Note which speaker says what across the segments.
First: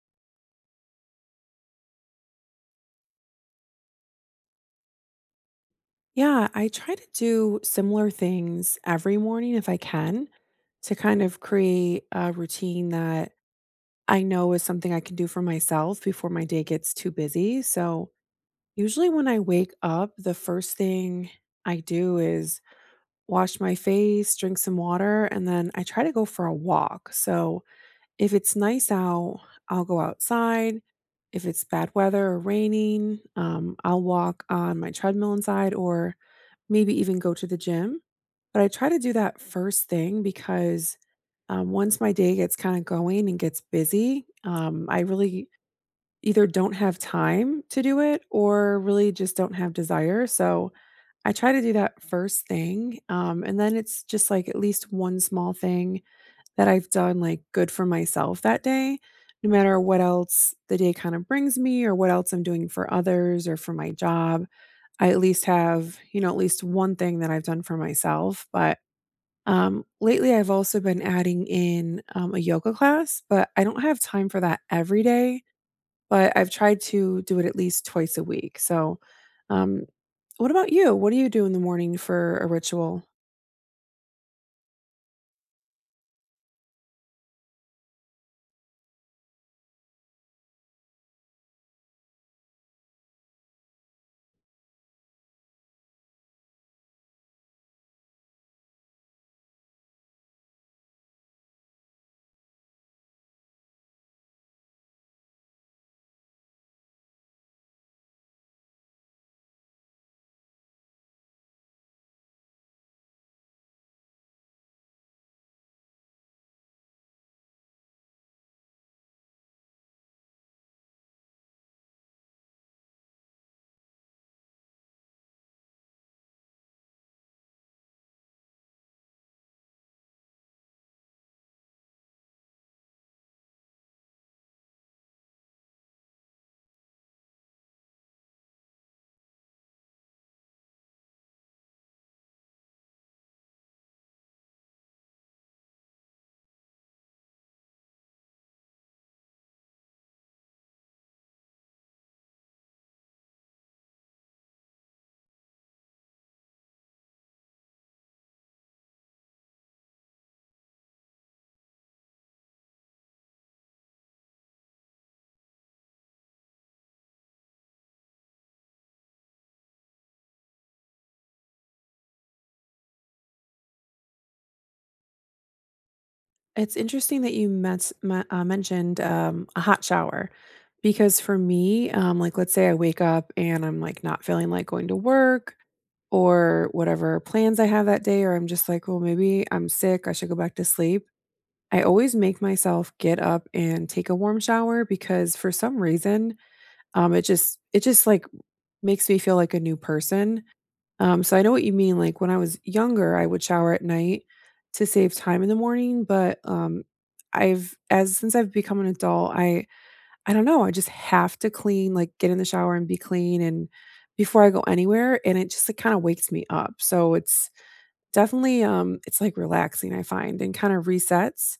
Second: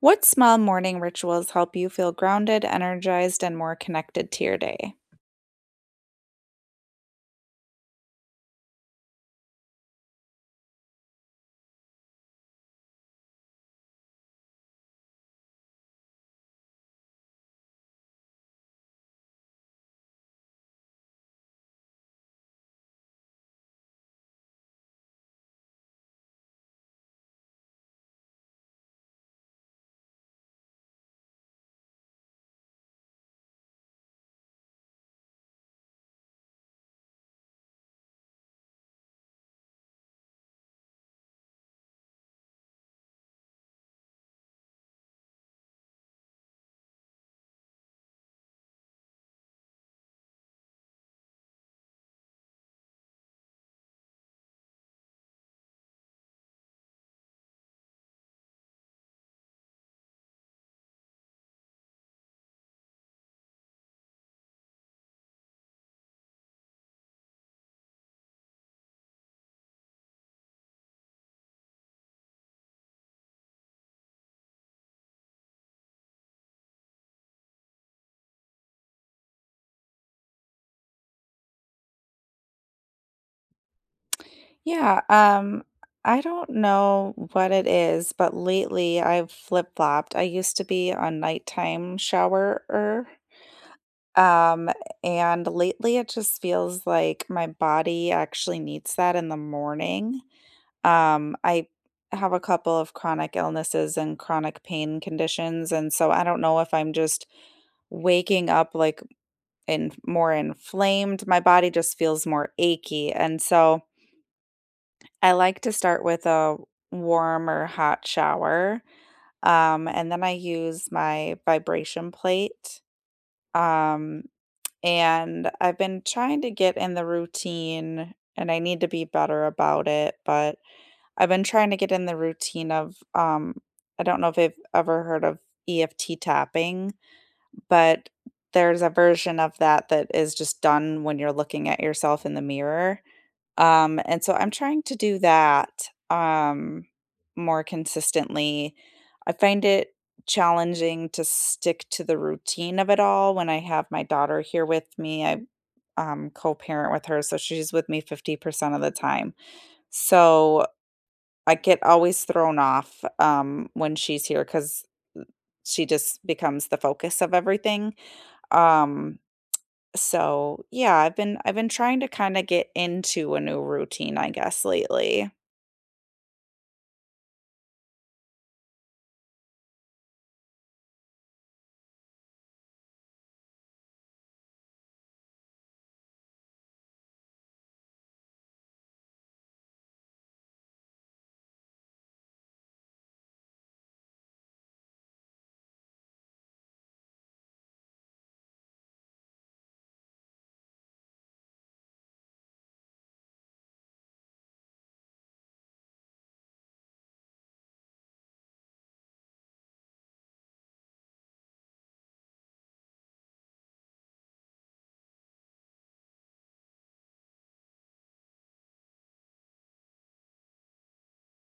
Speaker 1: What small morning rituals help you feel grounded, energized, and more connected to your day?
Speaker 2: Yeah, I try to do similar things every morning if I can to kind of create a routine that I know is something I can do for myself before my day gets too busy. So, usually when I wake up, the first thing I do is wash my face, drink some water, and then I try to go for a walk. So, if it's nice out, I'll go outside. If it's bad weather or raining, I'll walk on my treadmill inside or maybe even go to the gym. But I try to do that first thing because once my day gets kind of going and gets busy, I really either don't have time to do it or really just don't have desire. So I try to do that first thing. And then it's just like at least one small thing that I've done, like, good for myself that day, no matter what else the day kinda brings me or what else I'm doing for others or for my job. I at least have, you know, at least one thing that I've done for myself, but, lately, I've also been adding in, a yoga class, but I don't have time for that every day, but I've tried to do it at least twice a week, so, um, what about you? What do you do in the morning for a ritual?
Speaker 1: Yeah, um, I don't know what it is, but lately I've flip-flopped. I used to be a nighttime showerer, um, and lately it just feels like my body actually needs that in the morning. I have a couple of chronic illnesses and chronic pain conditions, and so I don't know if I'm just waking up like and more inflamed. My body just feels more achy. And so I like to start with a warm or hot shower. And then I use my vibration plate. Um, and I've been trying to get in the routine and I need to be better about it, but I've been trying to get in the routine of I don't know if you've ever heard of EFT tapping. But there's a version of that that is just done when you're looking at yourself in the mirror, and so I'm trying to do that, more consistently. I find it challenging to stick to the routine of it all when I have my daughter here with me, I co-parent with her, so she's with me 50% of the time. So, I get always thrown off, when she's here because she just becomes the focus of everything, um so, I've been trying to kinda get into a new routine, I guess, lately.
Speaker 2: It's interesting that you mets me mentioned, a hot shower because for me, like, let's say I wake up and I'm, like, not feeling like going to work or whatever plans I have that day, or I'm just like, "Well, maybe I'm sick, I should go back to sleep." I always make myself get up and take a warm shower because for some reason, it just like, makes me feel like a new person. So I know what you mean, like, when I was younger, I would shower at night to save time in the morning, but, I've as since I've become an adult, I don't know, I just have to clean, like, get in the shower and be clean and before I go anywhere, and it just, like, kinda wakes me up, so it's definitely, it's, like, relaxing, I find, and kinda resets.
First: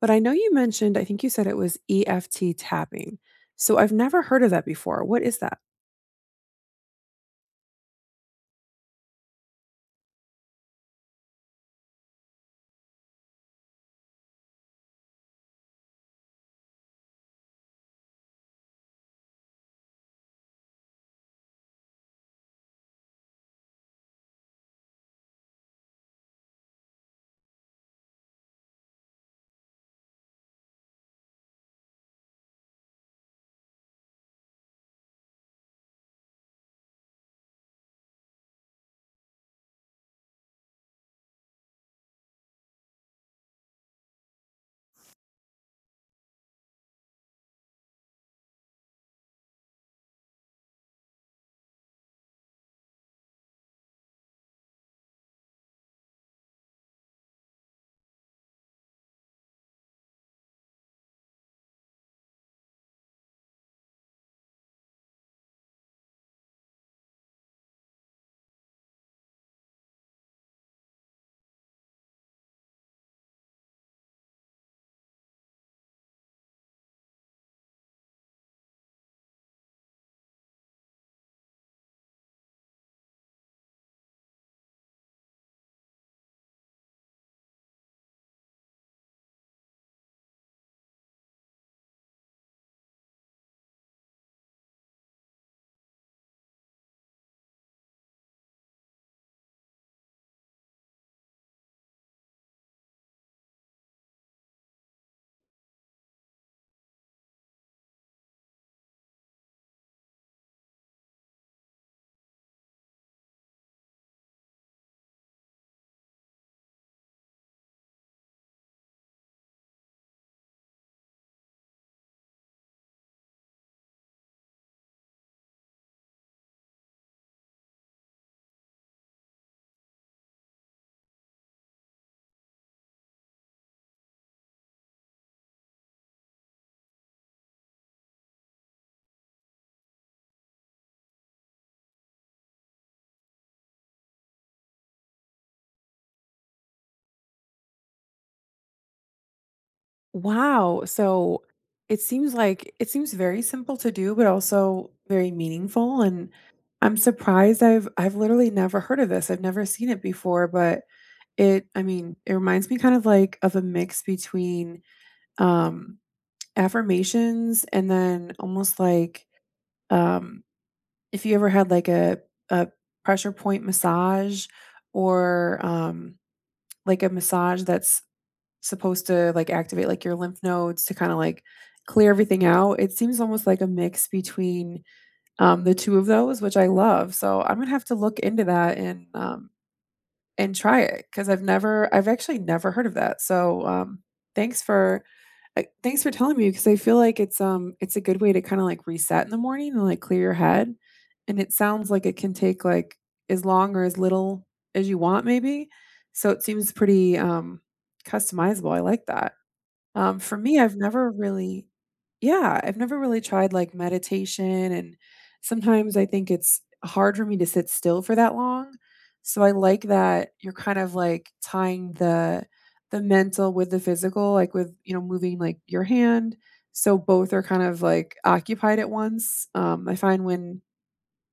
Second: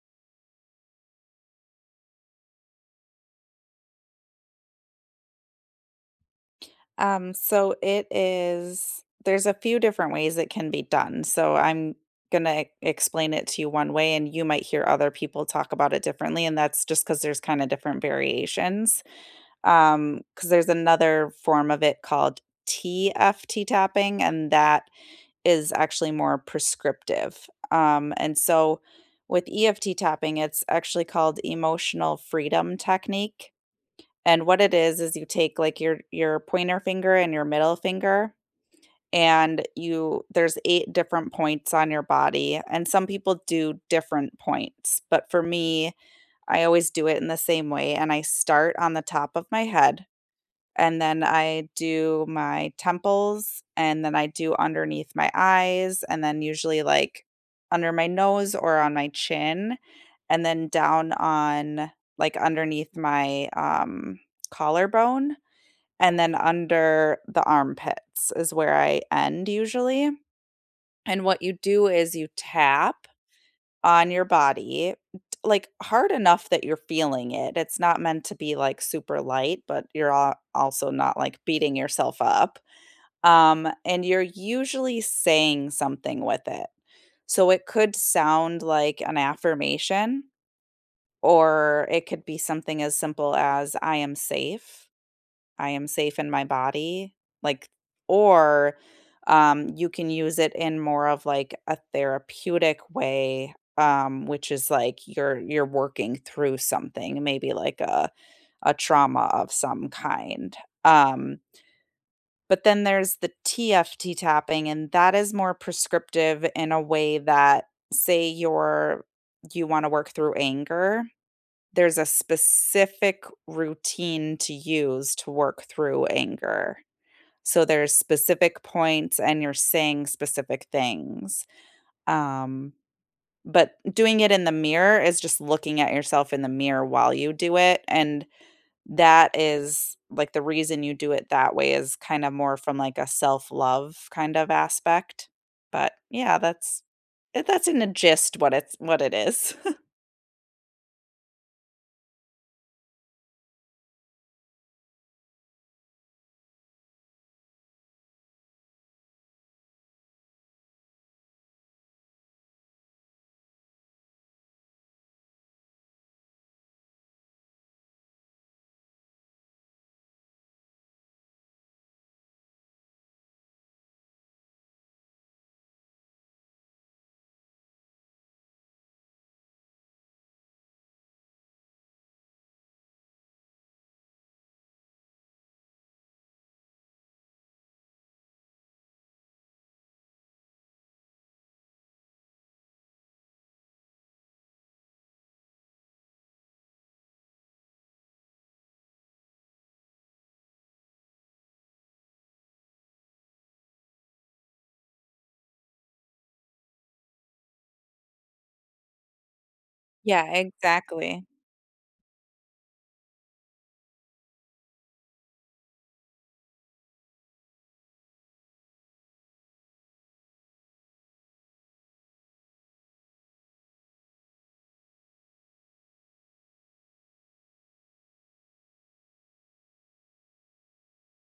Speaker 2: But I know you mentioned I think you said it was EFT tapping. So I've never heard of that before. What is that?
Speaker 1: So it is there's a few different ways it can be done, so I'm gonna explain it to you one way, and you might hear other people talk about it differently, and that's just because there's kinda different variations. Because there's another form of it called TFT tapping, and that is actually more prescriptive. And so with EFT tapping, it's actually called emotional freedom technique. And what it is you take like your pointer finger and your middle finger and you there's eight different points on your body and some people do different points, but for me, I always do it in the same way and I start on the top of my head and then I do my temples, and then I do underneath my eyes, and then usually like under my nose or on my chin, and then down on like underneath my collarbone, and then under the armpits is where I end usually. And what you do is you tap on your body, t like, hard enough that you're feeling it. It's not meant to be, like, super light, but you're al also not, like, beating yourself up, and you're usually saying something with it. So it could sound like an affirmation, or it could be something as simple as, "I am safe." I am safe in my body, like or, you can use it in more of, like, a therapeutic way, which is, like, you're working through something, maybe like a trauma of some kind, um, but then there's the TFT tapping, and that is more prescriptive in a way that say you wanna work through anger, there's a specific routine to use to work through anger. So there's specific points and you're saying specific things. Um, but doing it in the mirror is just looking at yourself in the mirror while you do it. And that is like the reason you do it that way is kind of more from like a self love kind of aspect. But yeah, that's in a gist what it's what it is.
Speaker 2: Wow. So it seems like it seems very simple to do, but also very meaningful. And I'm surprised I've literally never heard of this. I've never seen it before, but it I mean, it reminds me kind of like of a mix between um affirmations and then almost like um if you ever had like a pressure point massage or like a massage that's supposed to, like, activate, like, your lymph nodes to kinda, like, clear everything out. It seems almost like a mix between, the 2 of those, which I love, so I'm gonna have to look into that and try it because 'cause I've actually never heard of that, so, thanks for thanks for telling me because I feel like it's a good way to kinda, like, reset in the morning and, like, clear your head, and it sounds like it can take, like, as long or as little as you want maybe, so it seems pretty, customizable. I like that.
Speaker 1: Yeah,
Speaker 2: For me, I've never
Speaker 1: exactly.
Speaker 2: really yeah, I've never really tried, like, meditation, and sometimes I think it's hard for me to sit still for that long, so I like that you're kind of, like, tying the mental with the physical, like, with, you know, moving, like, your hand, so both are kind of, like, occupied at once. I find when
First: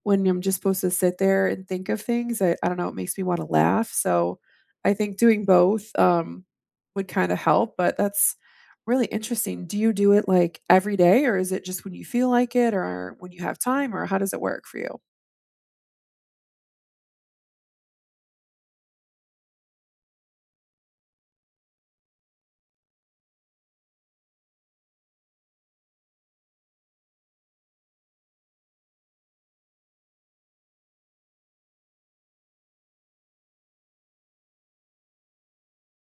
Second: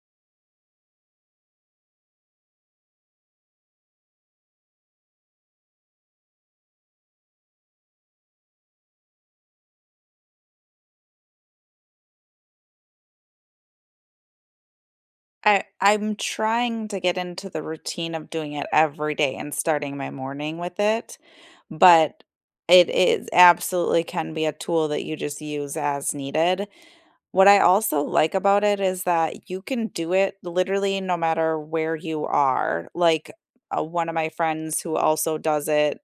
Speaker 2: when I'm just supposed to sit there and think of things, I don't know, it makes me wanna laugh, so I think doing both, would kinda help, but that's really interesting. Do you do it, like, every day, or is it just when you feel like it or when you have time, or how does it work for you?
Speaker 1: I'm trying to get into the routine of doing it every day and starting my morning with it, but it is absolutely can be a tool that you just use as needed. What I also like about it is that you can do it literally no matter where you are. One of my friends who also does it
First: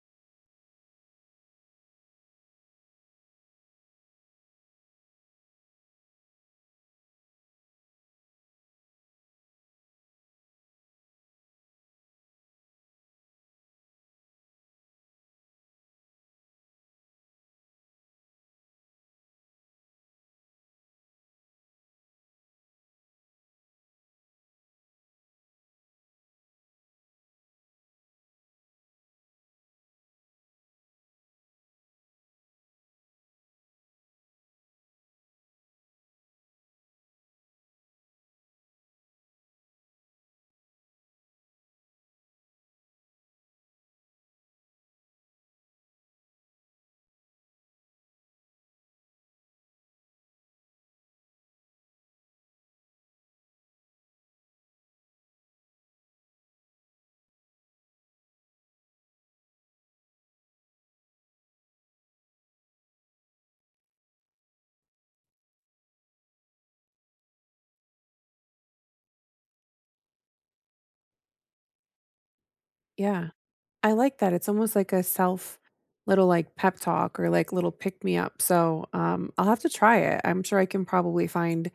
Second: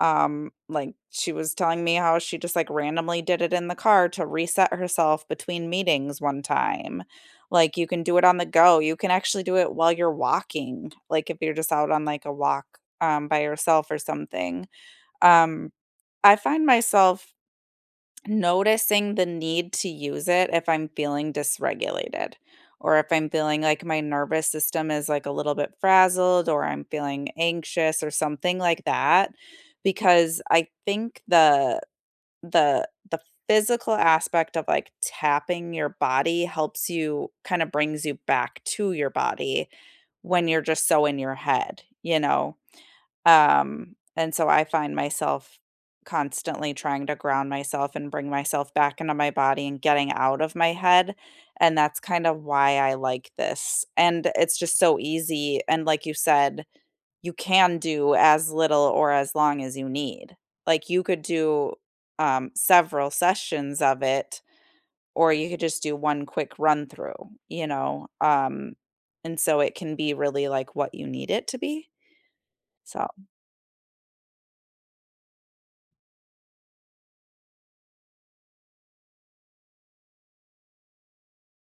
Speaker 1: like, she was telling me how she just, like, randomly did it in the car to reset herself between meetings one time. Like, you can do it on the go, you can actually do it while you're walking, like, if you're just out on, like, a walk, by yourself or something. Um, I find myself noticing the need to use it if I'm feeling dysregulated or if I'm feeling like my nervous system is like a little bit frazzled or I'm feeling anxious or something like that because I think the physical aspect of like tapping your body helps you kind of brings you back to your body when you're just so in your head, you know? And so I find myself constantly trying to ground myself and bring myself back into my body and getting out of my head. And that's kind of why I like this. And it's just so easy. And like you said, you can do as little or as long as you need. Like you could do several sessions of it, or you could just do one quick run through, you know? And so it can be really like what you need it to be. So
Speaker 2: Yeah, I like that, it's almost like a self little, like, pep talk or, like, little pick me up, so, I'll have to try it. I'm sure I can probably find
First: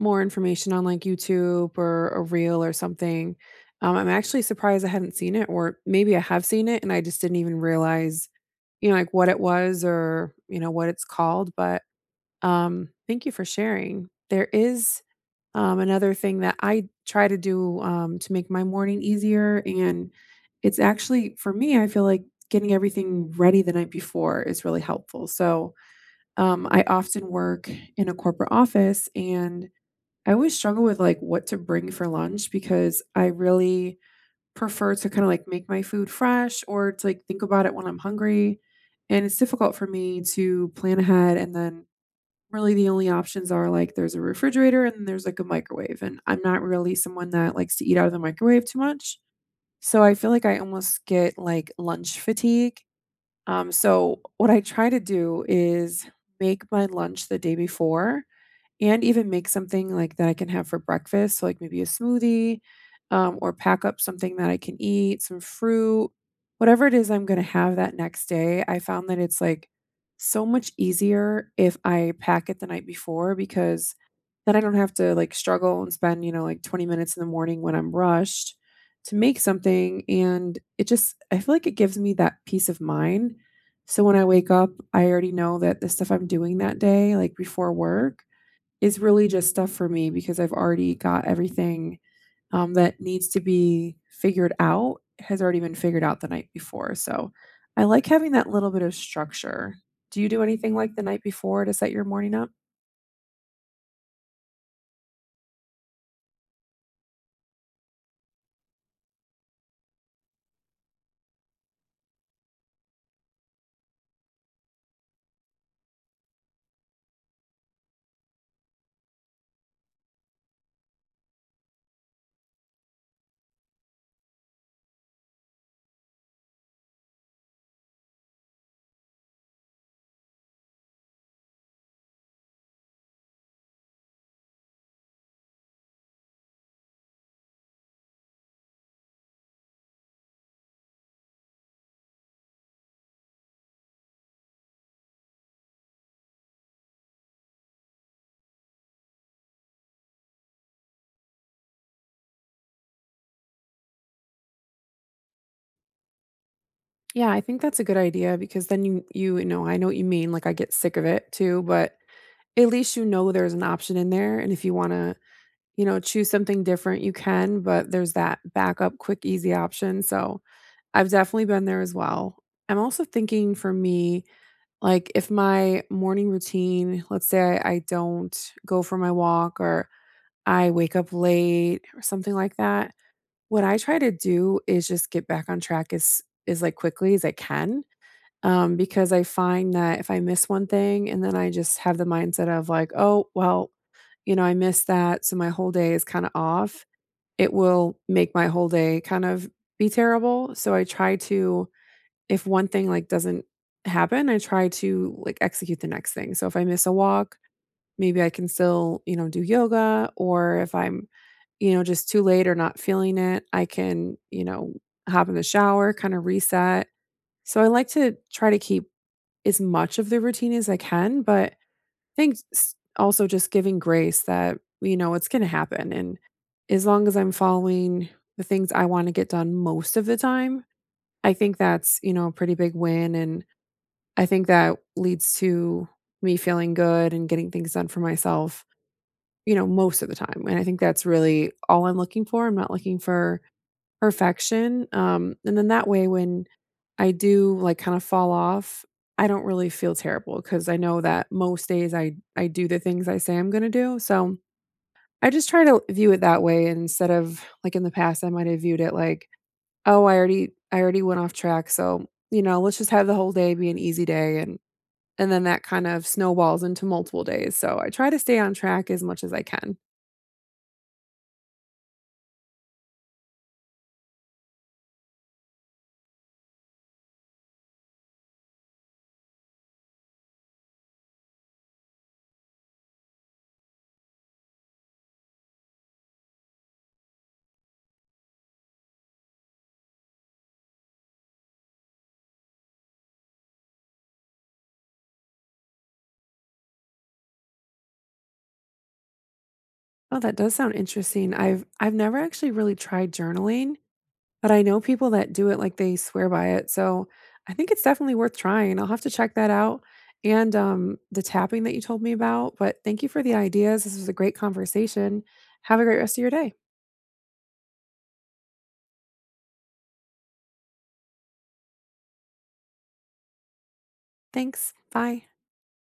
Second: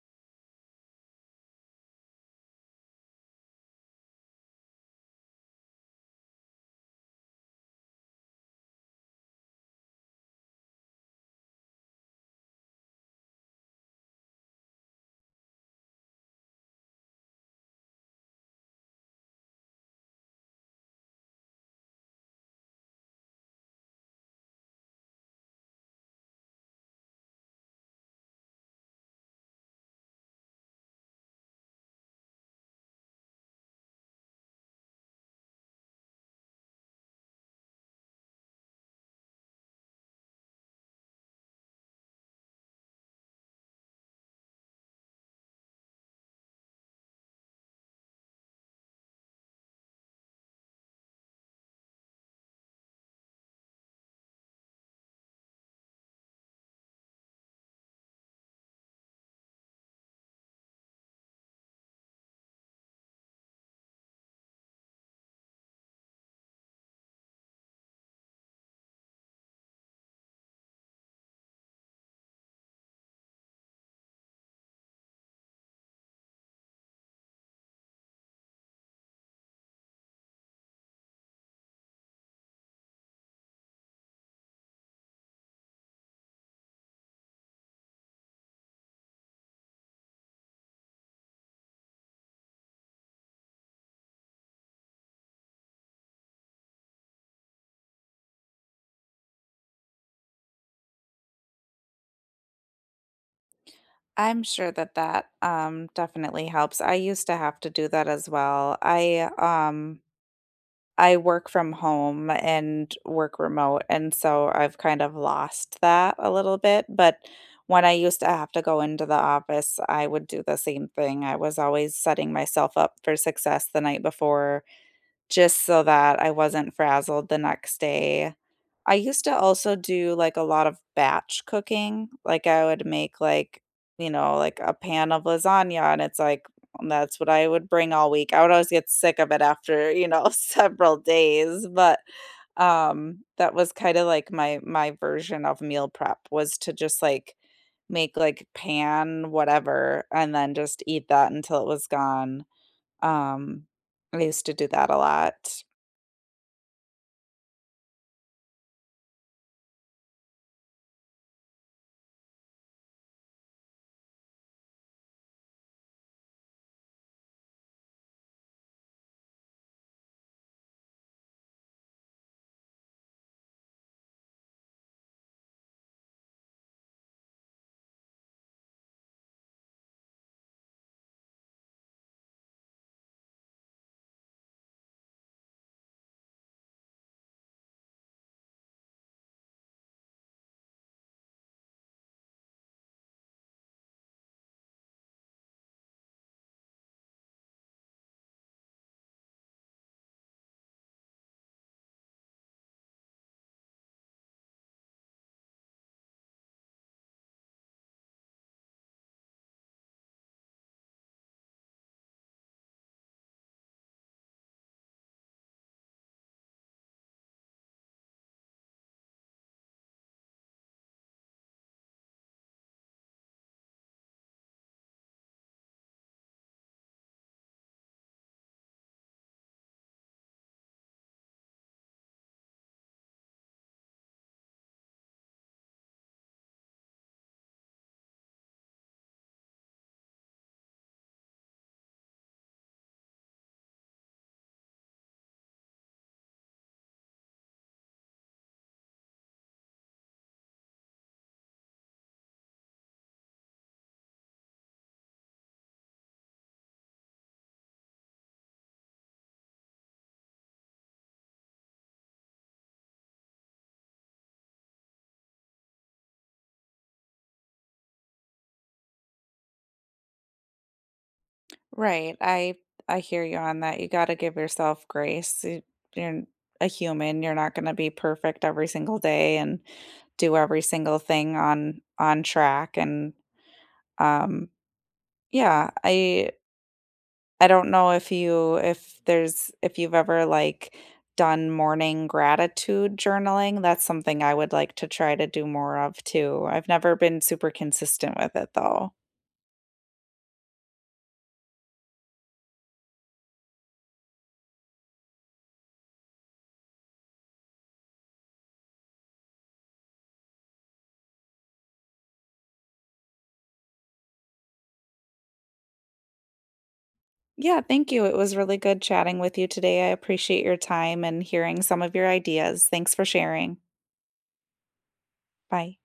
Speaker 2: more information on like YouTube or a reel or something. I'm actually surprised I hadn't seen it, or maybe I have seen it and I just didn't even realize, you know, like what it was or, you know, what it's called. But thank you for sharing. There is another thing that I try to do to make my morning easier. And it's actually, for me, I feel like getting everything ready the night before is really helpful. So I often work in a corporate office and I always struggle with, like, what to bring for lunch because I really prefer to kinda, like, make my food fresh or to, like, think about it when I'm hungry, and it's difficult for me to plan ahead, and then really the only options are, like, there's a refrigerator and there's, like, a microwave, and I'm not really someone that likes to eat out of the microwave too much, so I feel like I almost get, like, lunch fatigue, so what I try to do is make my lunch the day before and even make something, like, that I can have for breakfast, so, like, maybe a smoothie, or pack up something that I can eat, some fruit. Whatever it is I'm gonna have that next day, I found that it's, like, so much easier if I pack it the night before because then I don't have to, like, struggle and spend, you know, like, 20 minutes in the morning when I'm rushed to make something, and it just I feel like it gives me that peace of mind, so when I wake up, I already know that the stuff I'm doing that day, like, before work, is really just stuff for me because I've already got everything, that needs to be figured out has already been figured out the night before, so I like having that little bit of structure. Do you do anything like the night before to set your morning up?
Speaker 1: I'm sure that that, definitely helps. I used to have to do that as well. I I work from home and work remote, and so I've kind of lost that a little bit. But when I used to have to go into the office, I would do the same thing. I was always setting myself up for success the night before just so that I wasn't frazzled the next day. I used to also do, like, a lot of batch cooking, like, I would make, like, you know, like, a pan of lasagna, and it's like that's what I would bring all week. I would always get sick of it after, you know, several days, that was kinda, like, my version of meal prep was to just, like, make, like, pan whatever and then just eat that until it was gone. Um, I used to do that a lot.
Speaker 2: Yeah, I think that's a good idea because then you know, I know what you mean, like, I get sick of it too, but at least you know there's an option in there, and if you wanna, you know, choose something different, you can, but there's that backup, quick, easy option, so I've definitely been there as well. I'm also thinking for me, like if my morning routine, let's say I don't go for my walk or I wake up late or something like that, what I try to do is just get back on track as like quickly as I can. Because I find that if I miss one thing and then I just have the mindset of like, oh, well, you know, I missed that. So my whole day is kind of off. It will make my whole day kind of be terrible. So I try to if one thing, like, doesn't happen, I try to, like, execute the next thing. So if I miss a walk, maybe I can still, you know, do yoga, or if I'm, you know, just too late or not feeling it, I can, you know, hop in the shower, kinda reset. So I like to try to keep as much of the routine as I can, but I think s also just giving grace that, you know, it's gonna happen, and as long as I'm following the things I wanna get done most of the time, I think that's, you know, a pretty big win, and I think that leads to me feeling good and getting things done for myself, you know, most of the time, and I think that's really all I'm looking for, I'm not looking for perfection, and then that way when I do, like, kinda fall off, I don't really feel terrible because I know that most days I do the things I say I'm gonna do, so I just try to view it that way instead of like, in the past, I might have viewed it like, "Oh, I already went off track, so, you know, let's just have the whole day be an easy day and then that kind of snowballs into multiple days, so I try to stay on track as much as I can.
Speaker 1: Right. I hear you on that. You got to give yourself grace. You're a human. You're not going to be perfect every single day and do every single thing on track and um yeah, I don't know if you if there's if you've ever, like, done morning gratitude journaling, that's something I would like to try to do more of too. I've never been super consistent with it though.
Speaker 2: Oh, that does sound interesting. I've never actually really tried journaling, but I know people that do it, like, they swear by it, so I think it's definitely worth trying. I'll have to check that out, and, the tapping that you told me about, but thank you for the ideas. This was a great conversation. Have a great rest of your day.
Speaker 1: Yeah, thank you. It was really good chatting with you today. I appreciate your time and hearing some of your ideas. Thanks for sharing.
Speaker 2: Thanks. Bye.
Speaker 1: Bye.